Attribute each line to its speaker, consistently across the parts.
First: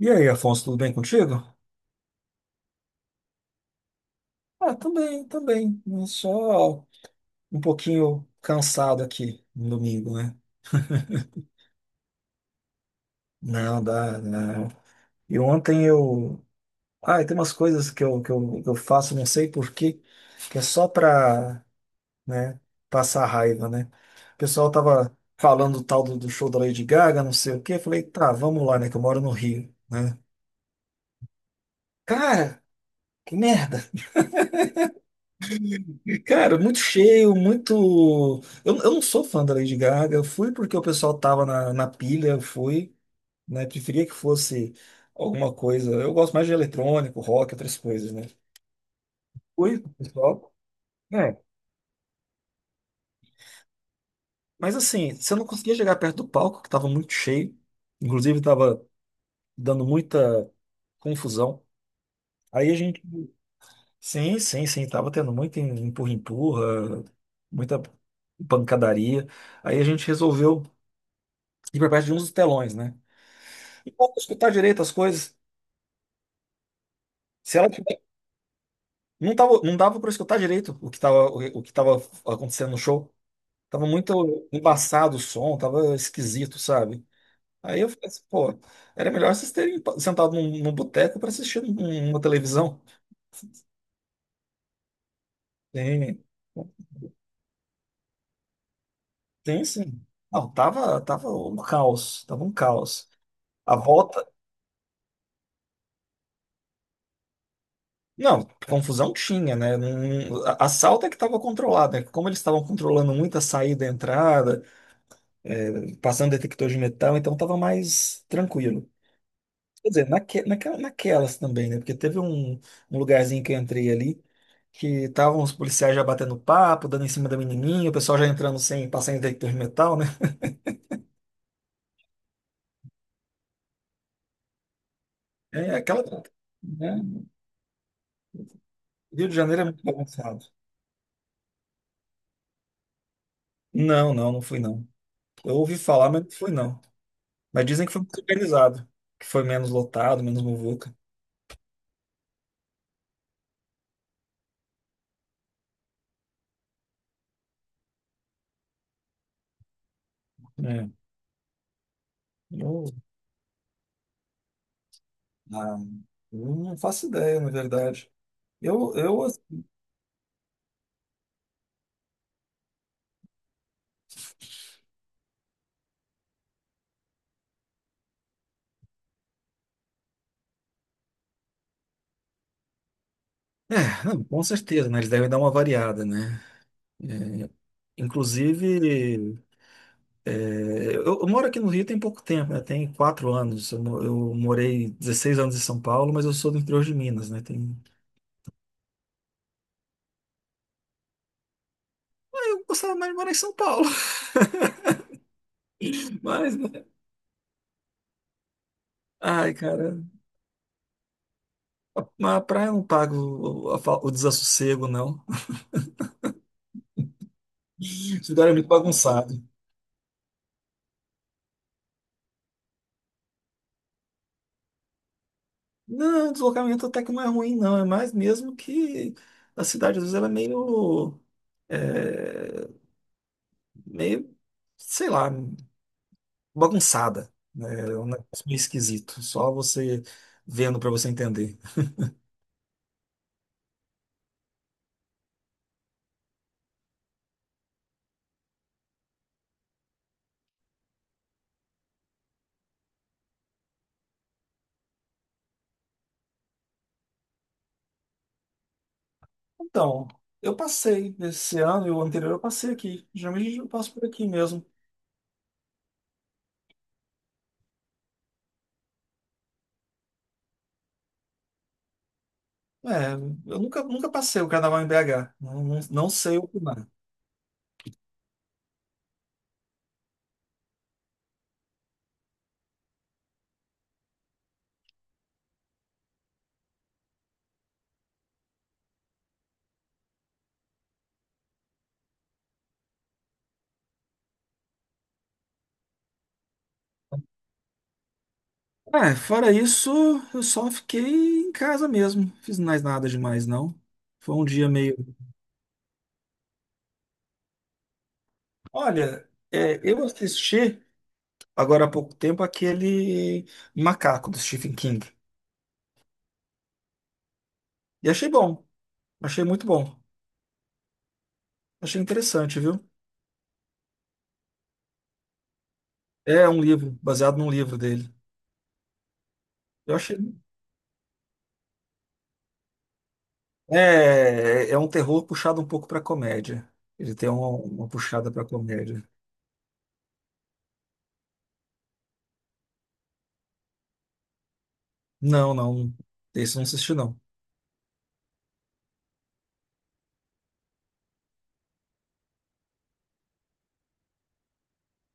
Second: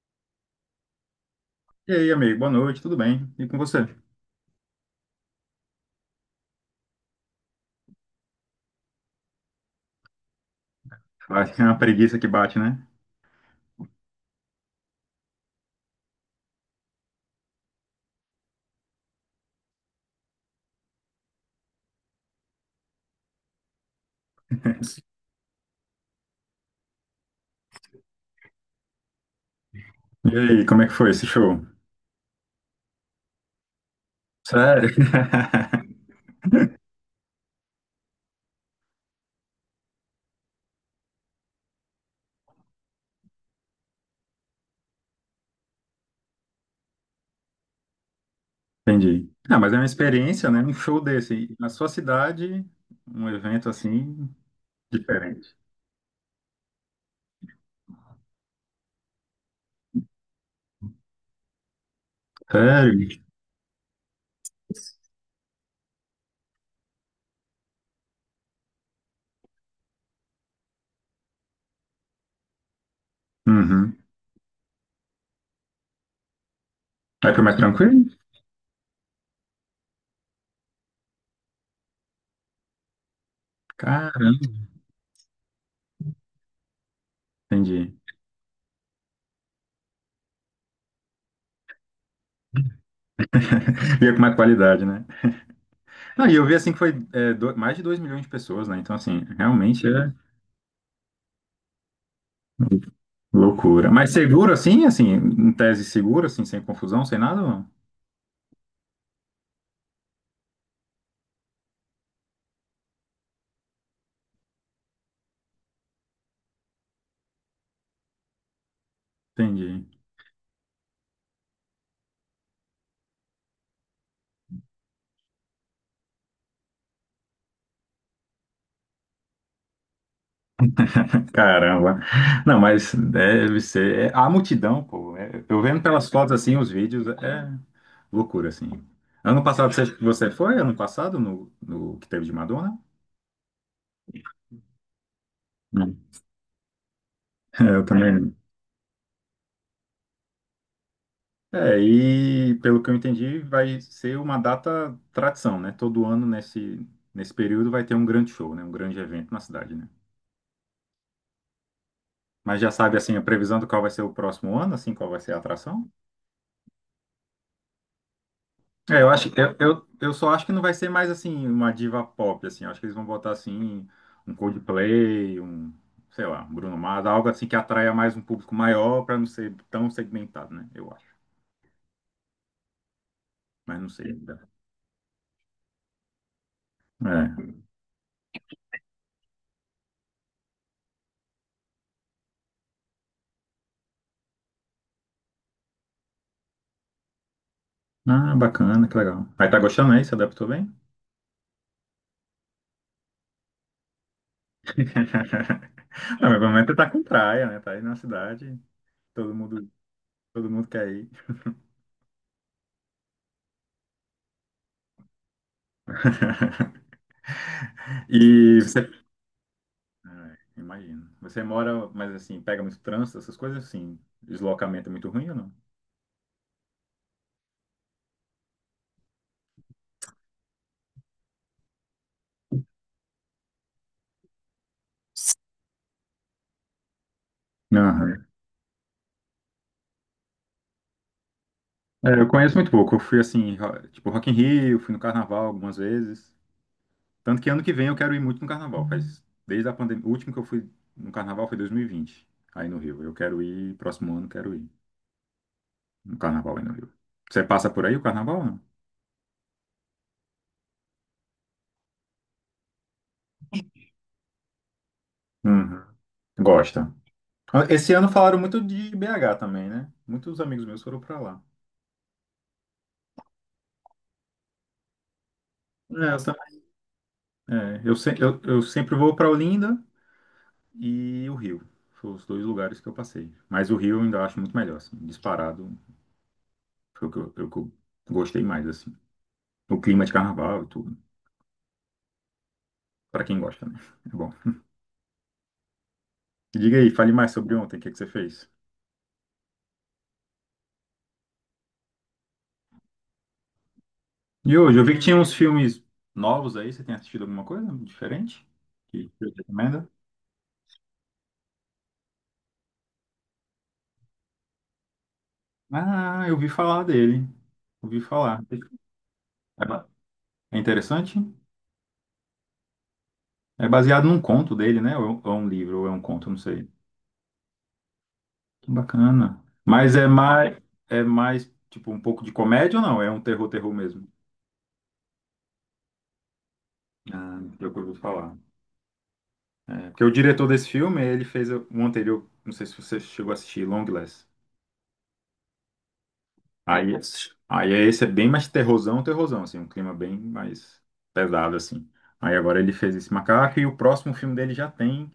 Speaker 1: E aí, Afonso, tudo bem contigo?
Speaker 2: E aí, amigo, boa noite, tudo bem? E com você?
Speaker 1: Ah, também, também. Só um pouquinho cansado aqui no domingo, né?
Speaker 2: Vai, é uma preguiça que bate, né?
Speaker 1: Não, dá, não. E ontem eu. Ah, e tem umas coisas que eu faço, não sei por quê, que é só pra, né, passar raiva, né? O pessoal tava falando do tal do show da Lady Gaga, não sei o quê. Eu falei, tá, vamos lá, né? Que eu moro no Rio, né?
Speaker 2: E aí, como é que foi esse show?
Speaker 1: Cara, que merda!
Speaker 2: Sério?
Speaker 1: Cara, muito cheio, muito. Eu não sou fã da Lady Gaga. Eu fui porque o pessoal tava na pilha, eu fui, né? Preferia que fosse alguma coisa. Eu gosto mais de eletrônico, rock, outras coisas, né?
Speaker 2: Entendi. Ah, mas é
Speaker 1: Fui,
Speaker 2: uma
Speaker 1: com o
Speaker 2: experiência,
Speaker 1: pessoal.
Speaker 2: né? Um show
Speaker 1: É.
Speaker 2: desse. Na sua cidade, um evento assim,
Speaker 1: Mas assim, você não
Speaker 2: diferente.
Speaker 1: conseguia chegar perto do palco, que tava muito cheio. Inclusive, tava dando muita confusão. Aí a gente.
Speaker 2: Sério?
Speaker 1: Sim, sim, sim. Tava tendo muito empurra-empurra, muita pancadaria. Aí a gente resolveu ir pra perto de uns dos telões, né? Não
Speaker 2: Uhum.
Speaker 1: dava pra escutar direito as coisas.
Speaker 2: Aí foi mais
Speaker 1: Se ela
Speaker 2: tranquilo?
Speaker 1: tiver- não tava, não dava para escutar direito o que tava, o que tava acontecendo no show. Tava
Speaker 2: Caramba,
Speaker 1: muito embaçado o som, tava esquisito, sabe? Aí eu
Speaker 2: entendi.
Speaker 1: falei assim, pô, era melhor vocês terem sentado num boteco para assistir uma televisão.
Speaker 2: Veio com mais qualidade, né?
Speaker 1: Tem,
Speaker 2: Não, e eu vi assim que foi mais de 2 milhões de pessoas, né? Então, assim,
Speaker 1: tem
Speaker 2: realmente
Speaker 1: sim.
Speaker 2: é
Speaker 1: Não, tava um caos, tava um caos. A
Speaker 2: loucura. Mas
Speaker 1: volta.
Speaker 2: seguro assim, assim, em tese seguro, assim, sem confusão, sem nada? Ou não?
Speaker 1: Não, confusão tinha, né? A salta é que estava controlada, né? Como eles estavam controlando muita saída e entrada, passando detector de metal, então estava mais tranquilo.
Speaker 2: Entendi.
Speaker 1: Quer dizer, naquelas também, né? Porque teve um, um lugarzinho que eu entrei ali que estavam os policiais já batendo papo, dando em cima da menininha, o pessoal já entrando sem passar em detector de metal, né?
Speaker 2: Caramba. Não, mas deve ser. A multidão, pô. Eu
Speaker 1: É
Speaker 2: vendo
Speaker 1: aquela.
Speaker 2: pelas fotos assim, os
Speaker 1: Né?
Speaker 2: vídeos, é loucura, assim.
Speaker 1: Rio de
Speaker 2: Ano
Speaker 1: Janeiro é
Speaker 2: passado
Speaker 1: muito
Speaker 2: você
Speaker 1: bagunçado.
Speaker 2: foi? Ano passado, no que teve de Madonna?
Speaker 1: Não, não, não fui não. Eu ouvi
Speaker 2: Não.
Speaker 1: falar, mas não fui não.
Speaker 2: É,
Speaker 1: Mas
Speaker 2: eu
Speaker 1: dizem que foi muito
Speaker 2: também.
Speaker 1: organizado, que foi menos lotado, menos muvuca.
Speaker 2: É, e pelo que eu entendi, vai ser uma data tradição, né? Todo nesse período vai ter um grande show, né? Um grande evento na cidade, né?
Speaker 1: É.
Speaker 2: Mas já
Speaker 1: Eu,
Speaker 2: sabe, assim, a previsão do qual vai ser o próximo ano, assim, qual vai ser a
Speaker 1: ah,
Speaker 2: atração?
Speaker 1: eu não faço ideia, na verdade.
Speaker 2: É, eu
Speaker 1: Eu
Speaker 2: acho, eu só acho que não vai ser mais assim uma diva pop assim. Eu acho que eles vão botar assim um Coldplay, um, sei lá, um Bruno Mars, algo assim que atraia mais um público maior para não ser tão segmentado, né? Eu acho. Mas não
Speaker 1: é,
Speaker 2: sei
Speaker 1: não, com
Speaker 2: ainda.
Speaker 1: certeza, né? Eles devem dar uma variada, né? É,
Speaker 2: É.
Speaker 1: inclusive, é, eu moro aqui no Rio tem pouco tempo, né? Tem quatro anos. Eu morei 16 anos em São Paulo, mas eu sou do interior de Minas, né? Tem...
Speaker 2: Ah, bacana, que legal. Aí tá gostando aí? Se adaptou bem?
Speaker 1: Eu gostava mais de morar em São Paulo,
Speaker 2: Não, mas pelo
Speaker 1: mas,
Speaker 2: menos você
Speaker 1: né?
Speaker 2: tá com praia, né? Tá aí na cidade, todo
Speaker 1: Ai,
Speaker 2: mundo,
Speaker 1: cara,
Speaker 2: todo mundo quer ir.
Speaker 1: a praia não paga a o desassossego, não. Esse lugar é
Speaker 2: E
Speaker 1: muito
Speaker 2: você,
Speaker 1: bagunçado.
Speaker 2: é, imagino. Você mora, mas assim, pega muito trânsito, essas coisas assim. Deslocamento é muito ruim ou não?
Speaker 1: Não, o deslocamento até que não é ruim, não. É mais mesmo que a cidade, às vezes, ela é, meio, sei lá, bagunçada, né? É um
Speaker 2: Aham.
Speaker 1: negócio meio esquisito, só você vendo para você entender.
Speaker 2: É, eu conheço muito pouco. Eu fui assim, tipo Rock in Rio, fui no Carnaval algumas vezes. Tanto que ano que vem eu quero ir muito no Carnaval. Faz desde a pandemia, o último que eu fui no Carnaval foi 2020, aí no Rio. Eu quero ir, próximo ano quero ir no Carnaval aí no Rio. Você passa por aí o Carnaval, não?
Speaker 1: Então, eu passei esse ano e o anterior eu passei aqui. Geralmente eu passo por aqui mesmo.
Speaker 2: Uhum. Gosta. Esse ano falaram muito de BH também, né? Muitos amigos meus foram pra lá.
Speaker 1: É, eu nunca, nunca passei o carnaval em BH. Não, não,
Speaker 2: É,
Speaker 1: não
Speaker 2: eu,
Speaker 1: sei
Speaker 2: também-
Speaker 1: opinar.
Speaker 2: é, eu, se- eu sempre vou pra Olinda e o Rio. Foram os dois lugares que eu passei. Mas o Rio eu ainda acho muito melhor, assim, disparado. Foi o que eu gostei mais, assim. O clima de carnaval e tudo. Pra quem gosta, né? É bom. Diga aí, fale mais sobre ontem, o que que você fez?
Speaker 1: É, fora isso, eu só fiquei em casa mesmo. Fiz mais nada demais, não. Foi um
Speaker 2: E
Speaker 1: dia
Speaker 2: hoje, eu vi
Speaker 1: meio.
Speaker 2: que tinha uns filmes novos aí. Você tem assistido alguma coisa diferente? Que
Speaker 1: Olha,
Speaker 2: eu
Speaker 1: é,
Speaker 2: recomendo?
Speaker 1: eu assisti agora há pouco tempo aquele Macaco do Stephen King.
Speaker 2: Ah, eu ouvi falar dele. Ouvi
Speaker 1: E achei
Speaker 2: falar.
Speaker 1: bom. Achei
Speaker 2: É
Speaker 1: muito
Speaker 2: ba-
Speaker 1: bom.
Speaker 2: é interessante?
Speaker 1: Achei interessante, viu?
Speaker 2: É baseado num conto dele, né? Ou é um livro, ou é um conto, não
Speaker 1: É um
Speaker 2: sei.
Speaker 1: livro, baseado num livro dele.
Speaker 2: Que bacana.
Speaker 1: Eu
Speaker 2: Mas
Speaker 1: achei.
Speaker 2: é mais, tipo, um pouco de comédia ou não? É um terror, terror
Speaker 1: É,
Speaker 2: mesmo.
Speaker 1: é um terror puxado um pouco para comédia. Ele tem
Speaker 2: Ah, eu
Speaker 1: uma
Speaker 2: ouvi
Speaker 1: puxada
Speaker 2: falar.
Speaker 1: para comédia.
Speaker 2: É, porque o diretor desse filme, ele fez um anterior, não sei se você chegou a assistir, Longlegs.
Speaker 1: Não, não. Esse eu não
Speaker 2: Aí,
Speaker 1: assisti, não.
Speaker 2: esse- aí é esse é bem mais terrorzão, terrorzão, assim, um clima bem mais pesado, assim. Aí agora ele fez esse macaco e o próximo filme dele já tem,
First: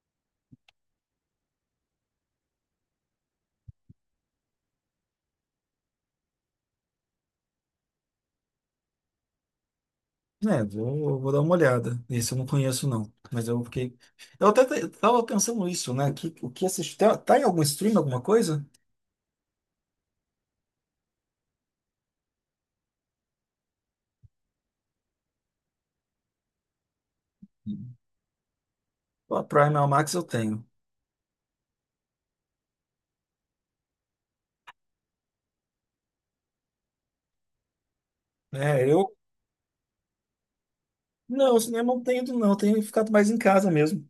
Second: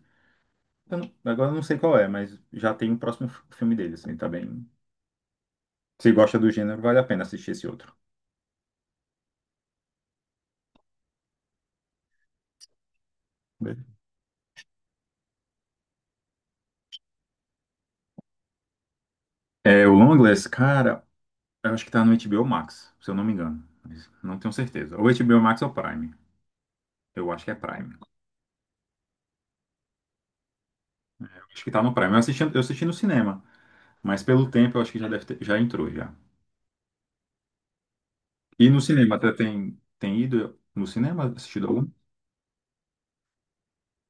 Speaker 2: eu não- agora eu não sei qual é, mas já tem o próximo filme dele, assim, tá bem. Se gosta do gênero, vale a pena assistir esse outro.
Speaker 1: É, vou dar uma olhada. Esse eu não conheço, não. Mas eu
Speaker 2: Beleza.
Speaker 1: fiquei. Tava pensando nisso, né? Que, o que assistir. Tá em algum stream, alguma coisa?
Speaker 2: É, o Longlegs, cara, eu acho que tá no HBO Max, se eu não me engano. Mas não tenho certeza. Ou HBO Max ou Prime. Eu acho que é Prime.
Speaker 1: A Prime a Max eu tenho.
Speaker 2: Eu acho que tá no Prime. Eu assisti no cinema. Mas pelo tempo eu acho que já deve ter, já entrou já. E no
Speaker 1: É,
Speaker 2: cinema,
Speaker 1: eu.
Speaker 2: até tem, tem ido no cinema,
Speaker 1: Não, o
Speaker 2: assistido algum?
Speaker 1: cinema eu não tenho ido, não. Eu tenho ficado mais em casa mesmo.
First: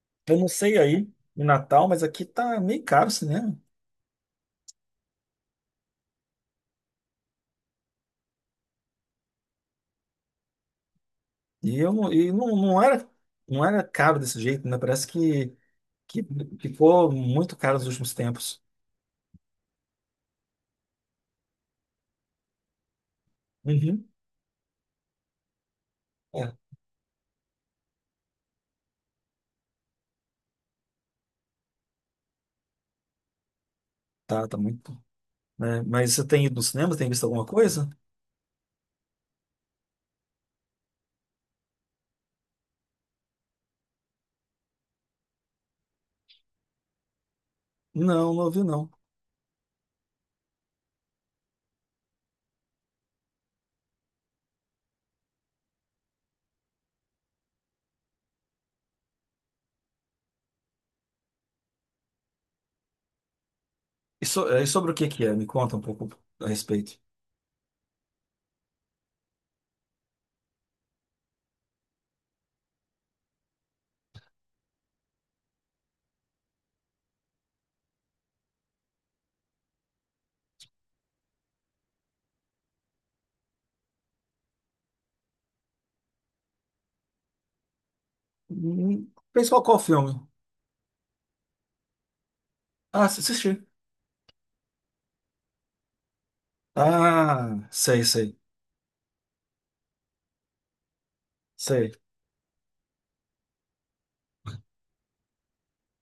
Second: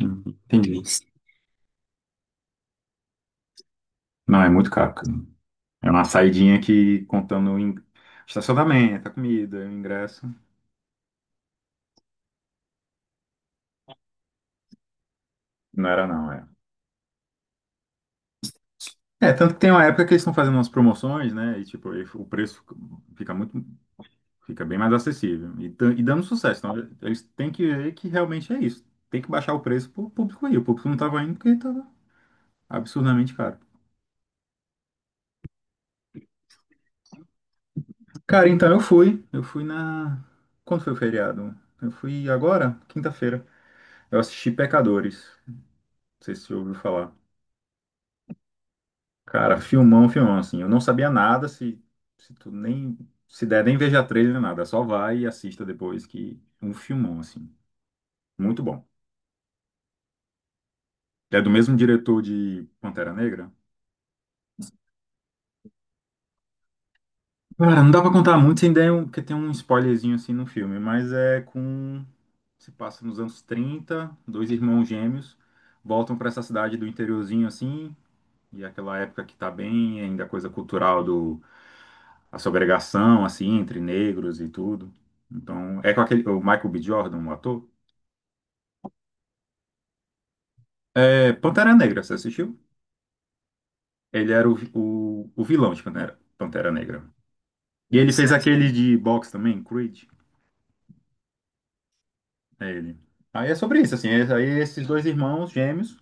Speaker 2: Hum,
Speaker 1: Eu não sei
Speaker 2: Entendi.
Speaker 1: aí, no Natal, mas aqui tá meio caro o cinema.
Speaker 2: Não, é muito caro, cara. É uma saidinha que contando estacionamento, a comida, o ingresso.
Speaker 1: E não, não era caro desse jeito, né? Parece
Speaker 2: Não era
Speaker 1: que
Speaker 2: não, é.
Speaker 1: ficou muito caro nos últimos tempos.
Speaker 2: É, tanto que tem uma época que eles estão fazendo umas promoções, né? E tipo, aí o preço fica muito,
Speaker 1: Uhum.
Speaker 2: fica bem mais acessível. E, e dando
Speaker 1: É,
Speaker 2: sucesso. Então, eles têm que ver que realmente é isso. Tem que baixar o preço pro público ir. O público não tava indo porque tava absurdamente caro.
Speaker 1: tá muito, né? Mas você tem ido no cinema? Tem visto alguma coisa?
Speaker 2: Cara, então eu fui. Eu fui na. Quando foi o feriado? Eu fui agora, quinta-feira. Eu assisti Pecadores. Não sei se você ouviu falar.
Speaker 1: Não, não vi não.
Speaker 2: Cara, filmão, filmão, assim. Eu não sabia nada, se tu nem. Se der, nem veja trailer, nem nada. Só vai e assista depois que. É um filmão, assim. Muito bom. É do mesmo diretor de Pantera Negra?
Speaker 1: É, e sobre o que que é? Me conta um pouco a respeito.
Speaker 2: Cara, não dá pra contar muito sem dar um, porque tem um spoilerzinho assim no filme, mas é com. Se passa nos anos trinta, dois irmãos gêmeos voltam pra essa cidade do interiorzinho assim, e é aquela época que tá bem ainda a coisa cultural do a segregação assim entre negros e tudo. Então, é com aquele o Michael B. Jordan, o ator.
Speaker 1: Fez qual, qual filme?
Speaker 2: É Pantera Negra, você assistiu?
Speaker 1: Ah, assisti.
Speaker 2: Ele era o vilão de Pantera, Pantera Negra.
Speaker 1: Ah,
Speaker 2: E
Speaker 1: sei,
Speaker 2: ele fez
Speaker 1: sei,
Speaker 2: aquele de boxe também, Creed.
Speaker 1: sei.
Speaker 2: É ele. Aí é sobre isso, assim. Aí esses dois irmãos gêmeos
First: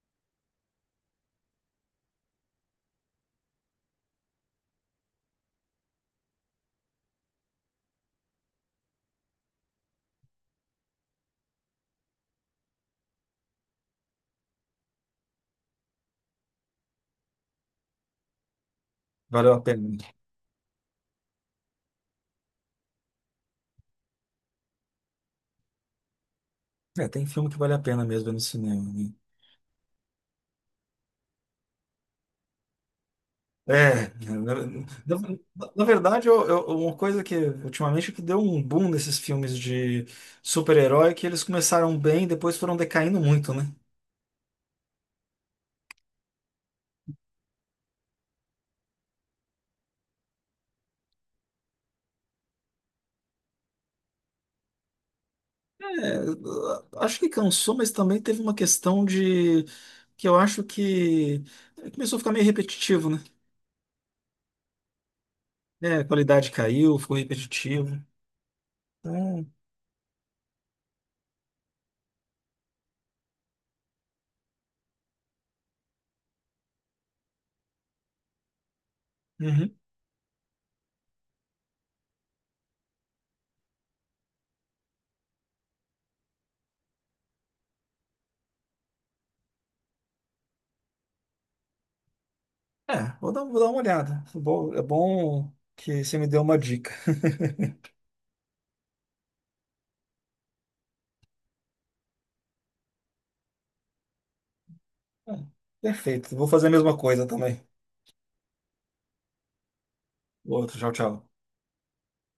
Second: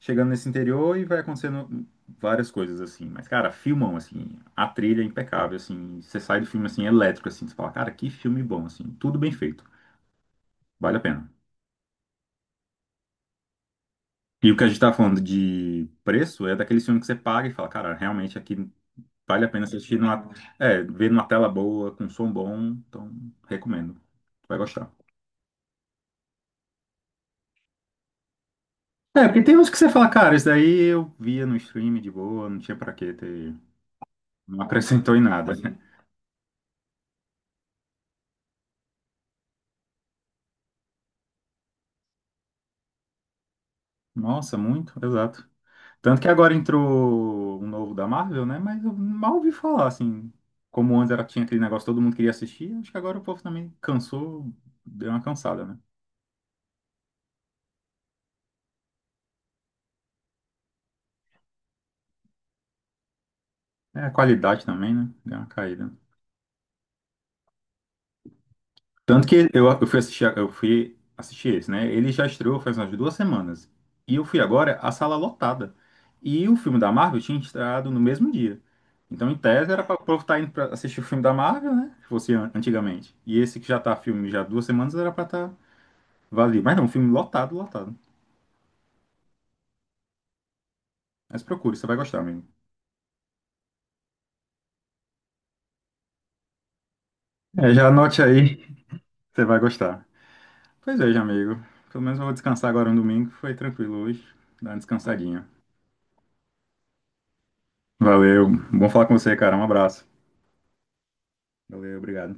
Speaker 2: chegando nesse interior e vai acontecendo várias coisas, assim. Mas, cara, filmam, assim. A trilha é impecável, assim. Você sai do filme, assim, elétrico, assim. Você fala, cara, que filme bom, assim. Tudo bem feito. Vale a pena. E o que a gente tá falando de preço é daquele filme que você paga e fala, cara, realmente aqui vale a
Speaker 1: Valeu a
Speaker 2: pena
Speaker 1: pena.
Speaker 2: assistir numa, é, ver numa tela boa, com som bom. Então, recomendo. Tu vai gostar.
Speaker 1: É, tem filme que vale a pena mesmo ver no cinema, né?
Speaker 2: É, porque tem uns que você fala, cara, isso daí eu via no stream de boa, não tinha pra que ter.
Speaker 1: É,
Speaker 2: Não acrescentou em nada.
Speaker 1: na verdade, uma coisa que ultimamente que deu um boom nesses filmes de super-herói, é que eles começaram bem, depois foram decaindo muito, né?
Speaker 2: Nossa, muito, exato. Tanto que agora entrou um novo da Marvel, né? Mas eu mal ouvi falar, assim. Como antes era, tinha aquele negócio, todo mundo queria assistir, acho que agora o povo também cansou, deu uma cansada, né?
Speaker 1: É, acho que cansou, mas também teve uma questão de que eu acho que começou a ficar meio repetitivo, né?
Speaker 2: É, a qualidade também, né? Deu uma caída.
Speaker 1: É, a qualidade caiu, ficou repetitivo.
Speaker 2: Tanto que
Speaker 1: Então,
Speaker 2: eu fui assistir, eu fui assistir esse, né? Ele já estreou faz umas 2 semanas. E eu fui agora, a sala lotada. E o filme da Marvel tinha estreado no mesmo dia. Então, em tese,
Speaker 1: uhum.
Speaker 2: era para o povo estar indo para assistir o filme da Marvel, né? Que fosse antigamente. E esse que já tá filme já há 2 semanas era para estar vazio. Mas não, filme lotado, lotado. Mas procure, você vai gostar, amigo.
Speaker 1: É, vou dar uma olhada. É bom que você me deu uma dica.
Speaker 2: É, já anote aí, você vai gostar. Pois é, já, amigo. Pelo menos eu vou descansar agora no domingo. Foi tranquilo hoje. Dá uma
Speaker 1: É,
Speaker 2: descansadinha.
Speaker 1: perfeito, vou fazer a mesma coisa também.
Speaker 2: Valeu. Bom falar com você, cara. Um abraço.
Speaker 1: Outro, tchau, tchau.
Speaker 2: Valeu, obrigado.